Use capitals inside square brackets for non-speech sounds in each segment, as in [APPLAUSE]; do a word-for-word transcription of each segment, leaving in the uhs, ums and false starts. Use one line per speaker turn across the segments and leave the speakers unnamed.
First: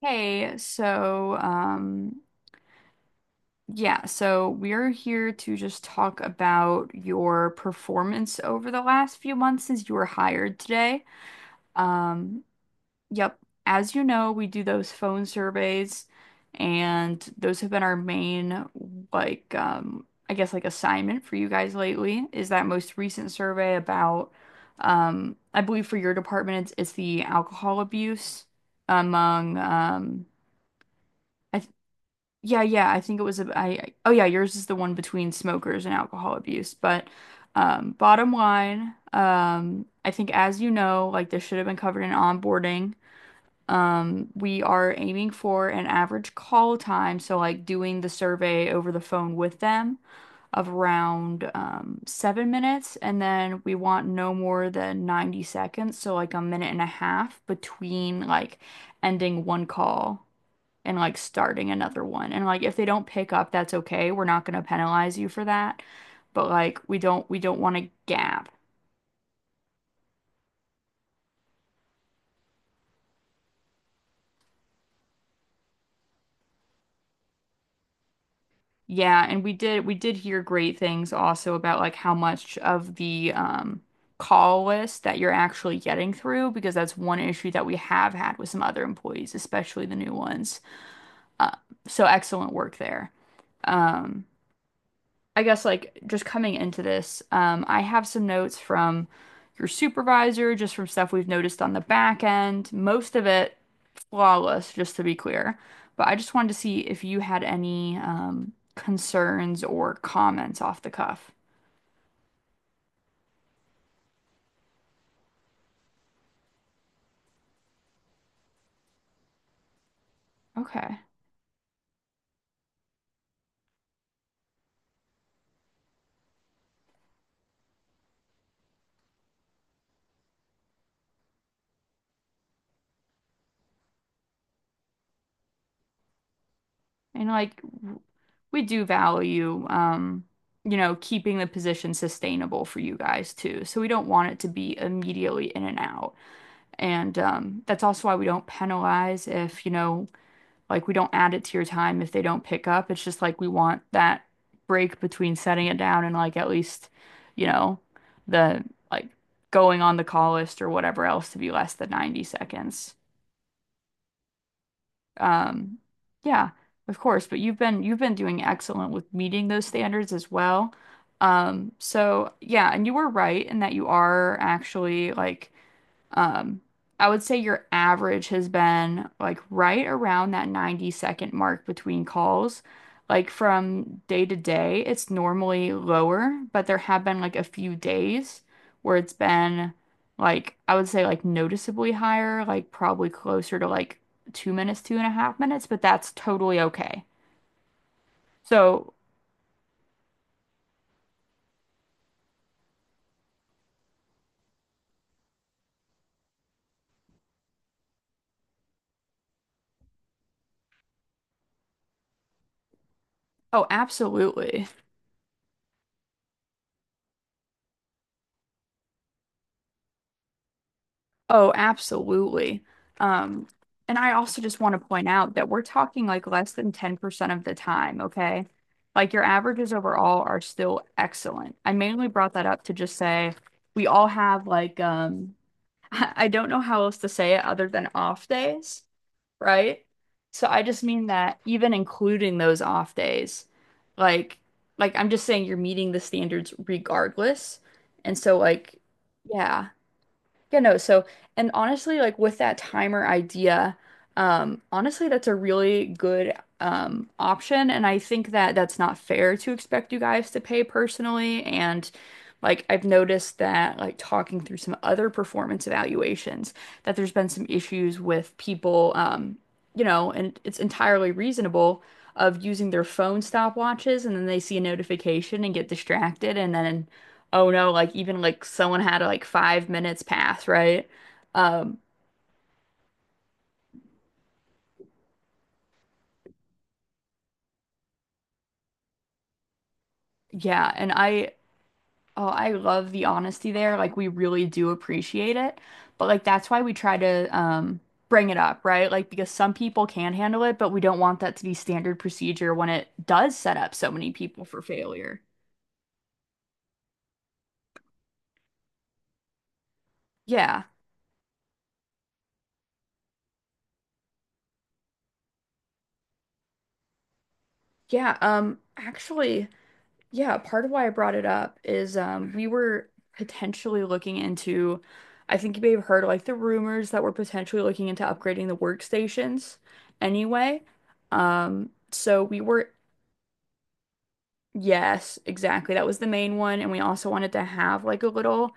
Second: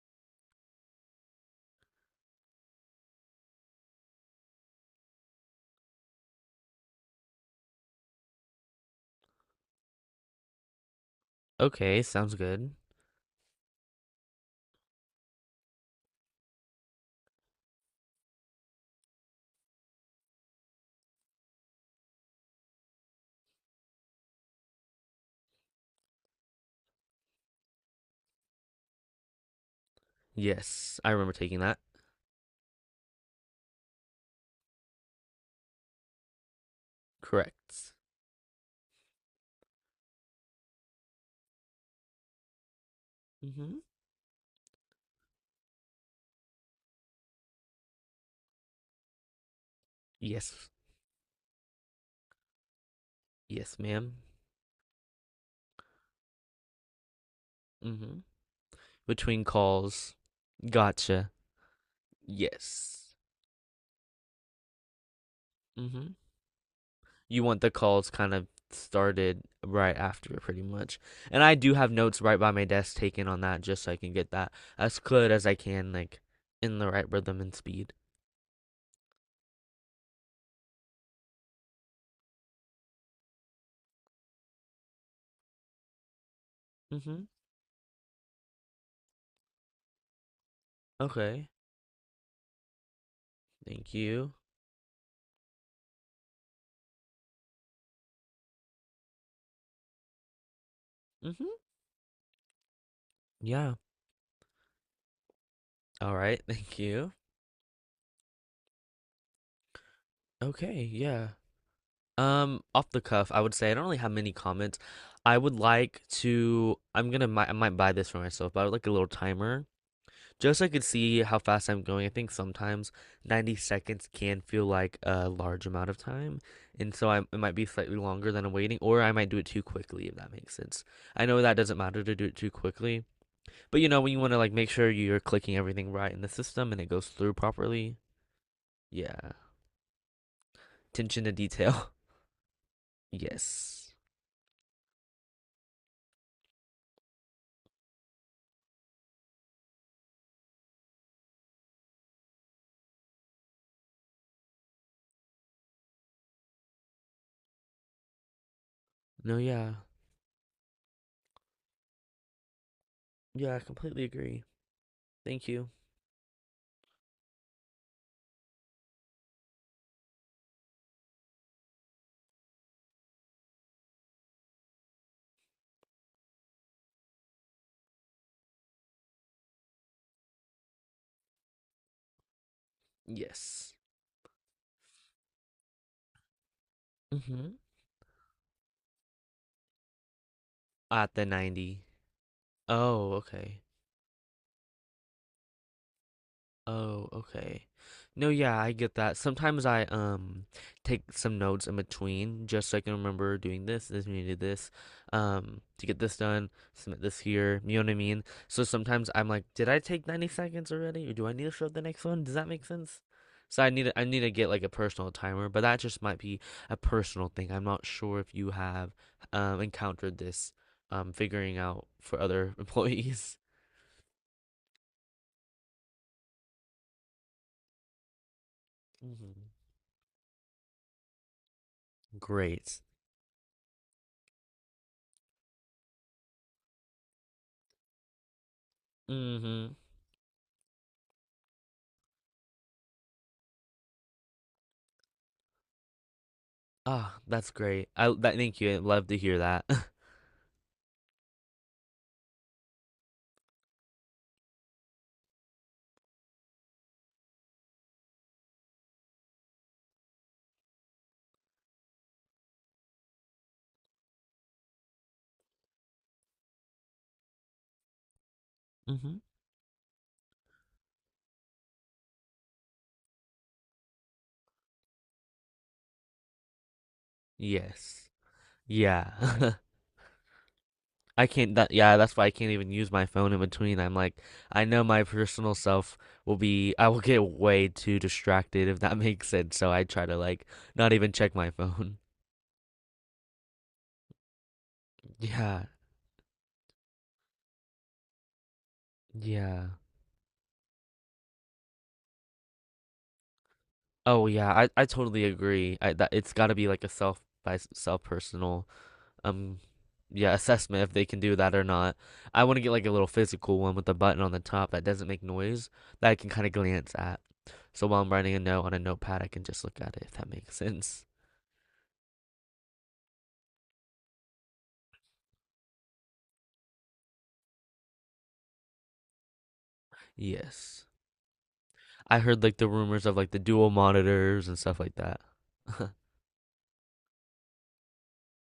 Hey, so um yeah, so we're here to just talk about your performance over the last few months since you were hired today.
Okay, sounds
Um
good.
yep, as you know, we do those phone surveys, and those have been our main, like um I guess like assignment for you guys lately. Is that most recent survey about, um I believe for your department, it's, it's the alcohol abuse among, um
Yes, I remember taking
I,
that.
Yeah, yeah, I think it was a I I- oh yeah, yours is the one between smokers and alcohol abuse. But um
Correct.
bottom line, um I think as you know, like this should have been covered in onboarding.
Mm-hmm.
Um we are aiming for an average call time, so like doing the survey over the phone with them of
Yes.
around um seven minutes, and then we
Yes,
want
ma'am.
no more than ninety seconds, so like a minute and a half
Mm-hmm.
between like ending
Between
one
calls.
call and like
Gotcha.
starting another one. And like if they don't
Yes.
pick up, that's okay. We're not gonna penalize you for that.
Mm-hmm.
But like we don't we
You
don't
want the
want to
calls kind of
gap.
started right after, pretty much. And I do have notes right by my desk taken on that just so I can get that as good as I can, like in the right rhythm and speed.
Yeah, and we did we did hear great things also about like how much of the um call list that you're actually getting through, because that's one
Mm-hmm.
issue that we have had with some other employees, especially the new ones.
Okay.
Uh, so excellent work there.
Thank
Um
you.
I guess like just coming into this, um, I have some notes from your supervisor, just from stuff we've
Mm-hmm.
noticed on the back end. Most of it
Yeah.
flawless, just to be clear. But
All
I just
right. [LAUGHS]
wanted to
Thank
see if
you.
you had any um, concerns or comments off
Okay.
the
Yeah.
cuff.
Um, off the cuff, I would say I don't really have many comments. I would like to. I'm gonna. mi- I might buy this for myself, but I would like a little timer just so I could
Okay.
see how fast I'm going. I think sometimes ninety seconds can feel like a large amount of time, and so I, it might be slightly longer than I'm waiting, or I might do it too quickly if that makes sense. I know that doesn't matter to do it too quickly, but you know when you want to like make sure you're clicking everything right in the system and it goes
And
through
like
properly.
w- we do
Yeah,
value, um, you know,
attention to
keeping the
detail.
position sustainable for you
[LAUGHS]
guys too. So we
Yes.
don't want it to be immediately in and out. And um, that's also why we don't penalize if, you know, like we don't add it to your time if they don't pick up. It's just like we want that break between setting it down and like at least, you know, the, like,
No. Yeah.
going on the call list or whatever else to be less than ninety seconds.
Yeah, I completely agree. Thank you.
Um, yeah, of course, but you've been you've been doing excellent with meeting those standards as well. Um, so yeah, and you were right in that you are actually like, um, I would say your average has been like right around that ninety second mark between calls. Like
Yes.
from day to day, it's normally lower, but there have been like a
Mm-hmm.
few days where it's been like, I would say,
At
like
the ninety.
noticeably higher, like probably
Oh,
closer
okay.
to like two minutes, two and a half minutes, but that's totally okay.
Oh, okay. No, yeah, I
So,
get that. Sometimes I um take some notes in between just so I can remember doing this, this needed this, um, to get this done, submit this here, you know what I mean? So sometimes I'm like, did I take ninety seconds already? Or do I need to show up the next one? Does that make sense? So
oh,
I need to, I need to get like
absolutely.
a personal timer, but that just might be a personal thing. I'm not sure if you have um encountered this um
Oh,
figuring out for other [LAUGHS]
absolutely.
employees.
Um, and I also just want to point out that we're talking like less than ten percent of the time, okay? Like your
Hmm.
averages overall are still excellent. I mainly brought that up to
Great.
just say we all have like um [LAUGHS] I don't know how else to say it other than off days,
Hmm.
right? So I just mean that even including those off days, like like I'm just saying you're meeting the standards
Ah, that's
regardless.
great. I
And
that
so
thank you. I
like
love to hear that.
yeah.
[LAUGHS]
Yeah, no. So, and honestly, like with that timer idea, um, honestly, that's a really good um option, and I think that that's not fair to expect you guys to pay personally. And like I've noticed that like talking through some other performance evaluations, that there's been some issues with people,
Hmm.
um, you know, and it's entirely reasonable, of using their phone stopwatches, and then they see a notification and get distracted, and then oh no, like
Yes.
even like someone had like
Yeah. [LAUGHS]
five minutes pass, right?
I can't that
Um,
yeah, that's why I can't even use my phone in between. I'm like, I know my personal self will be I will get way too distracted if that [LAUGHS] makes sense. So I try to like
yeah, and
not even
I,
check my phone. [LAUGHS]
oh, I love the honesty there. Like we really do appreciate it.
Yeah.
But like that's why we try to um bring it up, right? Like because some
Yeah.
people can handle it, but we don't want that to be standard procedure when it does set up so many
Oh
people
yeah,
for
I, I
failure.
totally agree. I that it's got to be like a self by s- self personal um yeah,
Yeah.
assessment if they can do that or not. I want to get like a little physical one with a button on the top that doesn't make noise that I can kind of glance at. So while I'm
Yeah.
writing a
Um
note on a notepad, I can
actually,
just look at it if that
yeah,
makes [LAUGHS]
part of why I
sense.
brought it up is um, we were potentially looking into, I think you may have heard like the rumors that we're potentially looking into upgrading the workstations anyway.
Yes.
Um,
I
so we
heard like the
were,
rumors of like the dual monitors and stuff like
yes,
that.
exactly. That
[LAUGHS]
was the main one. And we also wanted to have like a little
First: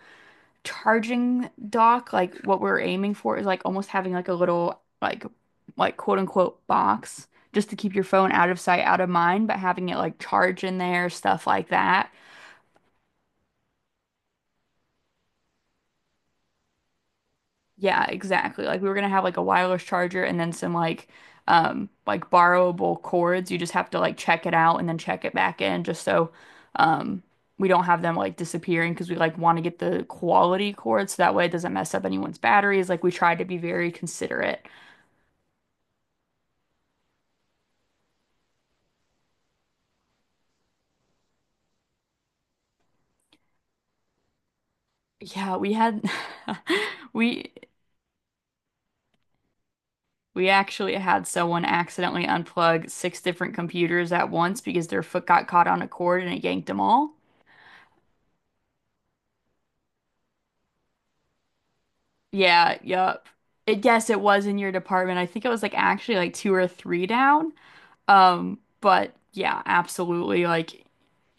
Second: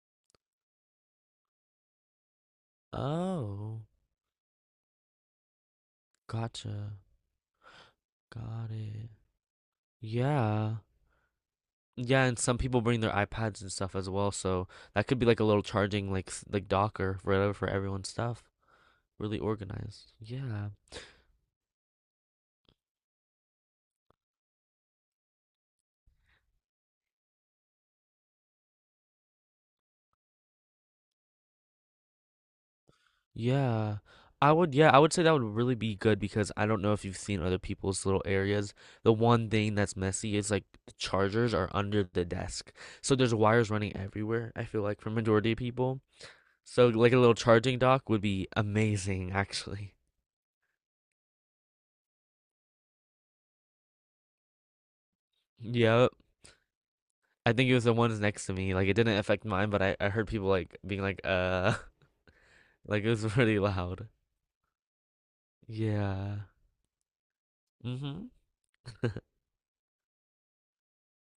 charging dock. Like what we're aiming for is like
Oh,
almost having like a little like like quote unquote
gotcha.
box, just to keep your phone out of
Got
sight, out of
it.
mind, but having it like charge
Yeah.
in there, stuff like that.
Yeah, and some people bring their iPads and stuff as well, so that could be like a little charging like s- like Docker for for
Yeah,
everyone's stuff.
exactly. Like we were gonna have like
Really
a wireless
organized.
charger and then
Yeah.
some like um like borrowable cords. You just have to like check it out and then check it back in just so um we don't have them like disappearing, because we like want to get the quality cords so that way it doesn't mess up anyone's batteries. Like we tried to be very
Yeah. I
considerate.
would yeah, I would say that would really be good because I don't know if you've seen other people's little areas. The one thing that's messy is like the chargers are under the desk. So there's wires running everywhere, I feel like for majority
Yeah,
of
we
people.
had
So
[LAUGHS]
like a little
we
charging dock would be amazing actually. [LAUGHS]
we actually had someone accidentally unplug six different computers at once because their foot got caught on a
Yep.
cord and it yanked them all.
I think it was the ones next to me. Like it didn't affect mine, but I, I heard people like being like uh
Yeah,
[LAUGHS] like it was
yup.
[LAUGHS] pretty
It,
loud.
yes, it was in your department. I think it was like actually like
Yeah.
two or three down.
Mm-hmm. Mm-hmm.
Um, but yeah, absolutely. Like,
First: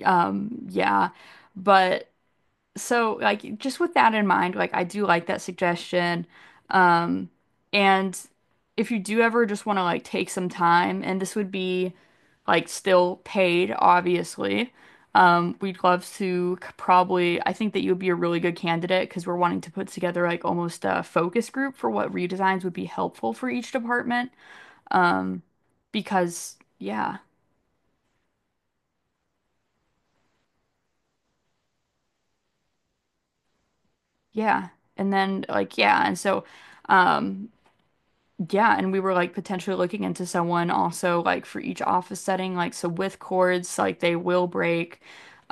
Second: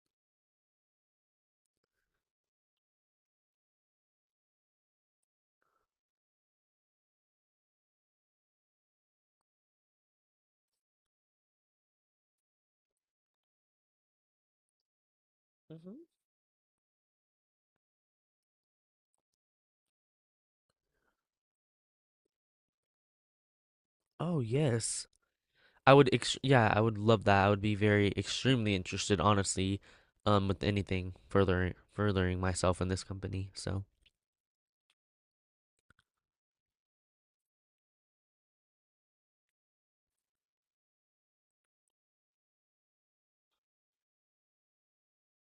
um, yeah. But so, like, just with that in mind, like, I do like that suggestion. Um, and if you do ever just want to like take some time, and this would be like still paid, obviously, um, we'd love
[LAUGHS]
to c- probably, I think that you would be a really good candidate because we're wanting to put together like almost a focus group for what redesigns would be helpful for each department.
Oh yes.
Um,
I would ex
because
yeah, I would
yeah,
love that. I would be very extremely interested, honestly, um, with anything further furthering myself in this company. So
yeah. And then like, yeah. And so, um, yeah, and we were like potentially looking into someone also like for each office setting, like so with cords, like they will break.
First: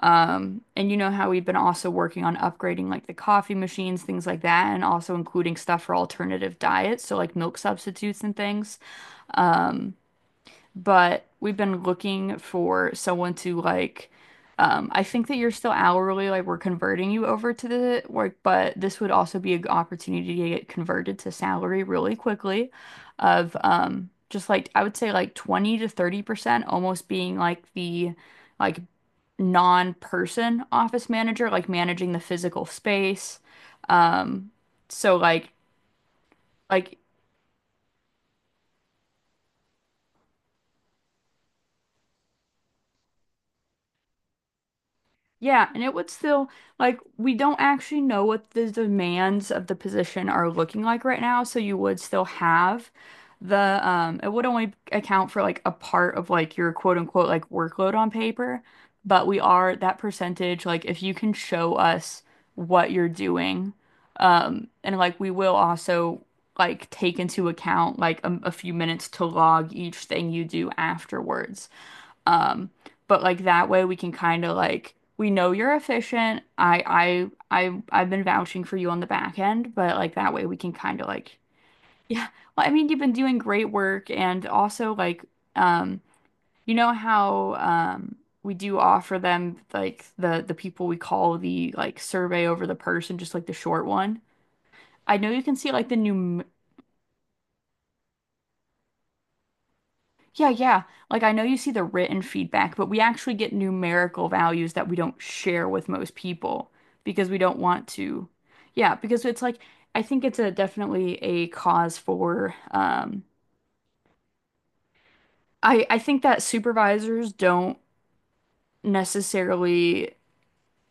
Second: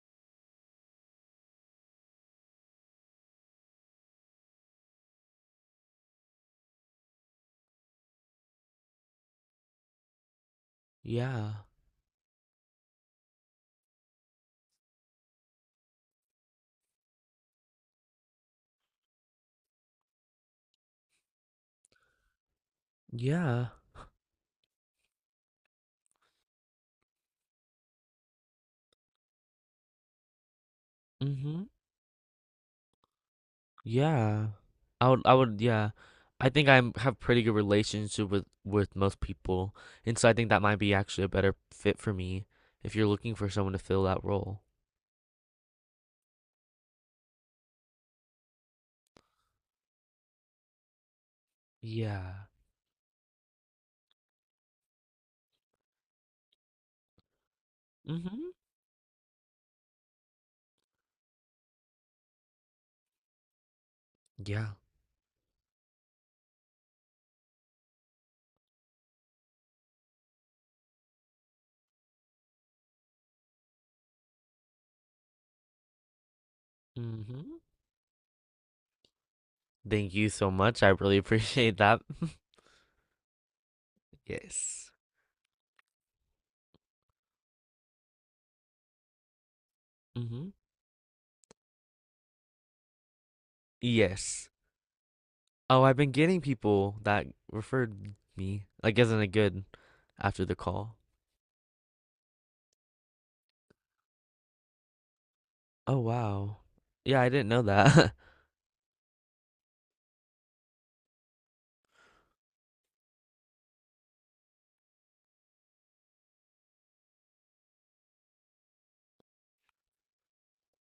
Um, and you know how we've been also working on upgrading like the coffee machines, things like that, and also including stuff for alternative diets, so like milk substitutes and things. Um, but
yeah,
we've been looking for someone to like um I think that you're still hourly, like we're converting you over to the work, but this would also be a g opportunity to get converted to salary really quickly, of
yeah,
um, just like, I would say, like twenty to thirty percent almost being like the, like, non-person office manager,
mm-hmm,
like managing the physical space,
yeah.
um
I
so
would, I
like
would, yeah. I think I
like
have pretty good relationship with with most people, and so I think that might be actually a better fit for me if you're looking for someone to fill that role.
yeah. And it would still, like, we don't actually know what the demands of the position are looking like right now, so you would still
Yeah.
have the, um, it would only account for like a part of like your quote unquote like workload on
Mm-hmm.
paper, but we are that percentage, like, if you can show us what you're doing, um,
Yeah.
and like we will also like take into account like a, a few minutes to log each thing you do afterwards. Um, but like that way we can kind of like, we know you're efficient. I
Mm-hmm.
I I I've been vouching for you on the back end, but like
Thank you
that way
so
we can
much. I
kind of
really
like
appreciate that.
[LAUGHS] yeah.
[LAUGHS]
Well, I mean, you've been doing great work and
Yes.
also like um you know how um we do offer them like the
Mm-hmm.
the people we call, the like survey over the person, just like the short one.
Yes.
I know you can see
Oh,
like the
I've been getting
numeric,
people that referred me, like isn't it good after
Yeah,
the
yeah.
call.
Like I know you see the written feedback, but we actually get numerical values that we don't share with
Oh,
most
wow.
people
Yeah,
because
I
we
didn't
don't
know
want
that.
to. Yeah, because it's like, I think it's a definitely a cause for um, I I think that supervisors don't necessarily,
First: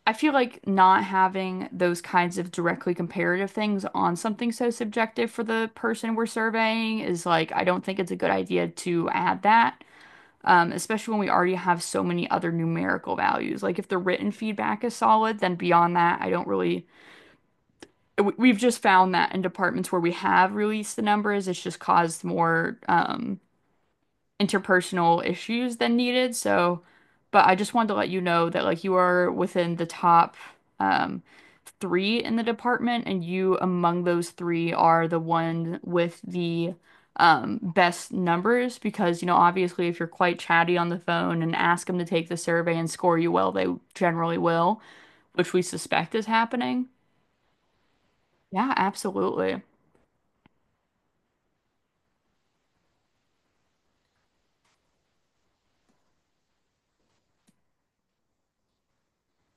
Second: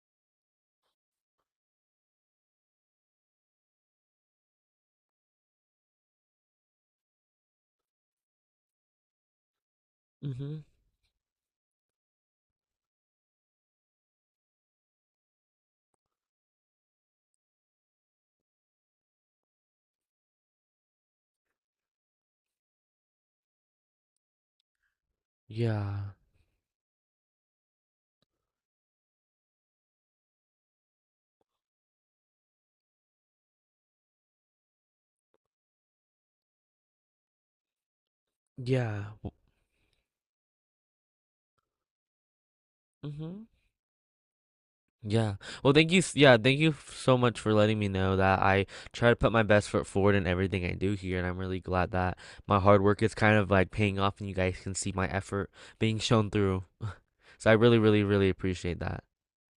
I feel like not having those kinds of directly comparative things on something so subjective for the person we're surveying is like, I don't think it's a good idea to add that
[LAUGHS] Hmm.
um, especially when we already have so many other numerical values. Like if the written feedback is solid, then beyond that, I don't really. We've just found that in departments where we have released the numbers, it's just caused more um, interpersonal issues than
Yeah.
needed. So, but I just wanted to let you know that like you are within the top, um, three in the department, and you among those three are the one with the um, best numbers,
Yeah.
because you know obviously if you're quite chatty on the phone and ask them to take the survey and score you
Mm-hmm.
well, they generally will,
Yeah.
which we
Well, thank you.
suspect
s-
is
Yeah, thank you
happening.
f- so much for letting me know that I
Yeah,
try to put my
absolutely.
best foot forward in everything I do here, and I'm really glad that my hard work is kind of like paying off, and you guys can see my effort being shown through. [LAUGHS] So I really, really, really appreciate that.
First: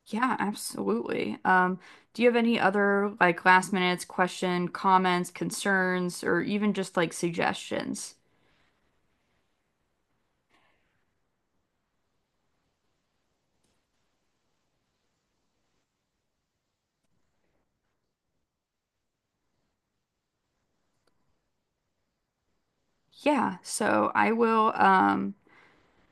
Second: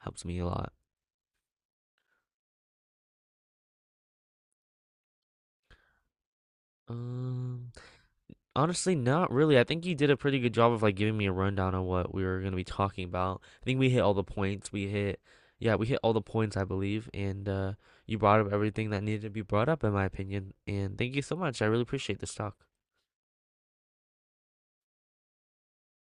Helps
Yeah,
me a lot.
absolutely. Um, do you have any other like last minute question, comments, concerns, or even just like
Um.
suggestions?
Honestly, not really. I think you did a pretty good job of like giving me a rundown on what we were gonna be talking about. I think we hit all the points. We hit, yeah, we hit all the points, I believe, and uh, you brought up everything that needed to be brought up, in my opinion. And thank you so much. I really appreciate this talk.
Yeah, so I will um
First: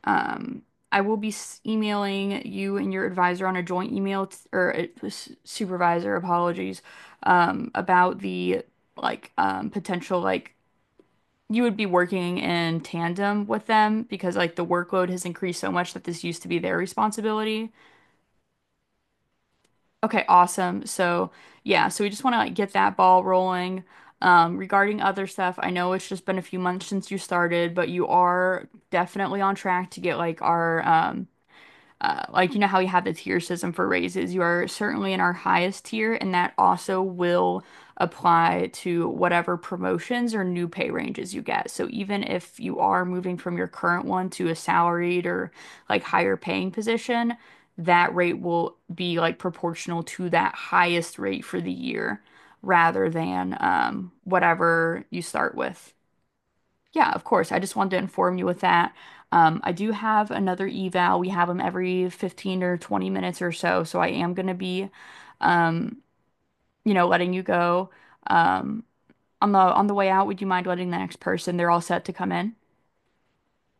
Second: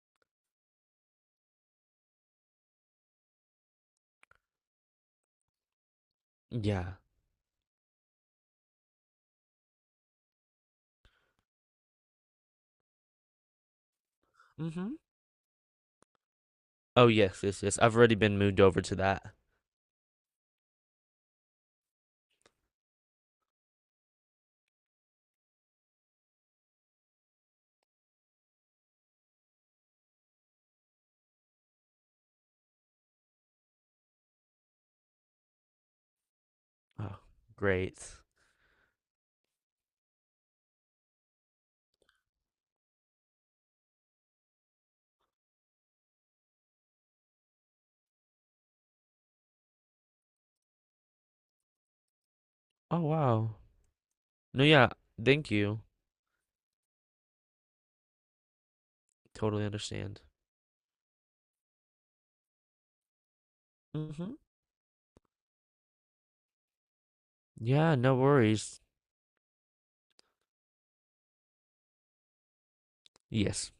um I will be s- emailing you and your advisor on a joint email t or a s- supervisor, apologies,
Yeah.
um, about the like um, potential like you would be working in tandem with them because like the
Mm-hmm.
workload has increased so much that this used to be their
Oh yes, yes,
responsibility.
yes. I've already been moved over to that.
Okay, awesome. So, yeah, so we just want to like get that ball rolling. Um, regarding other stuff, I know it's just been a few months since you started, but you are definitely on track to get like our um uh, like, you know how we have the tier system for raises? You are certainly in our highest tier, and that also
Oh,
will
great.
apply to whatever promotions or new pay ranges you get. So even if you are moving from your current one to a salaried or like higher paying position, that rate will be like proportional to that highest rate for the year
Oh
rather than
wow.
um,
No, yeah.
whatever you
Thank
start
you.
with. Yeah, of course. I just wanted to inform you with that. Um,
Totally
I do
understand.
have another eval. We have them every fifteen or twenty minutes or so. So I am
Mm-hmm.
going to be, um, you know, letting you go.
Yeah. No worries.
Um, on the on the way out, would you mind letting the next person? They're all set to come in.
Yes.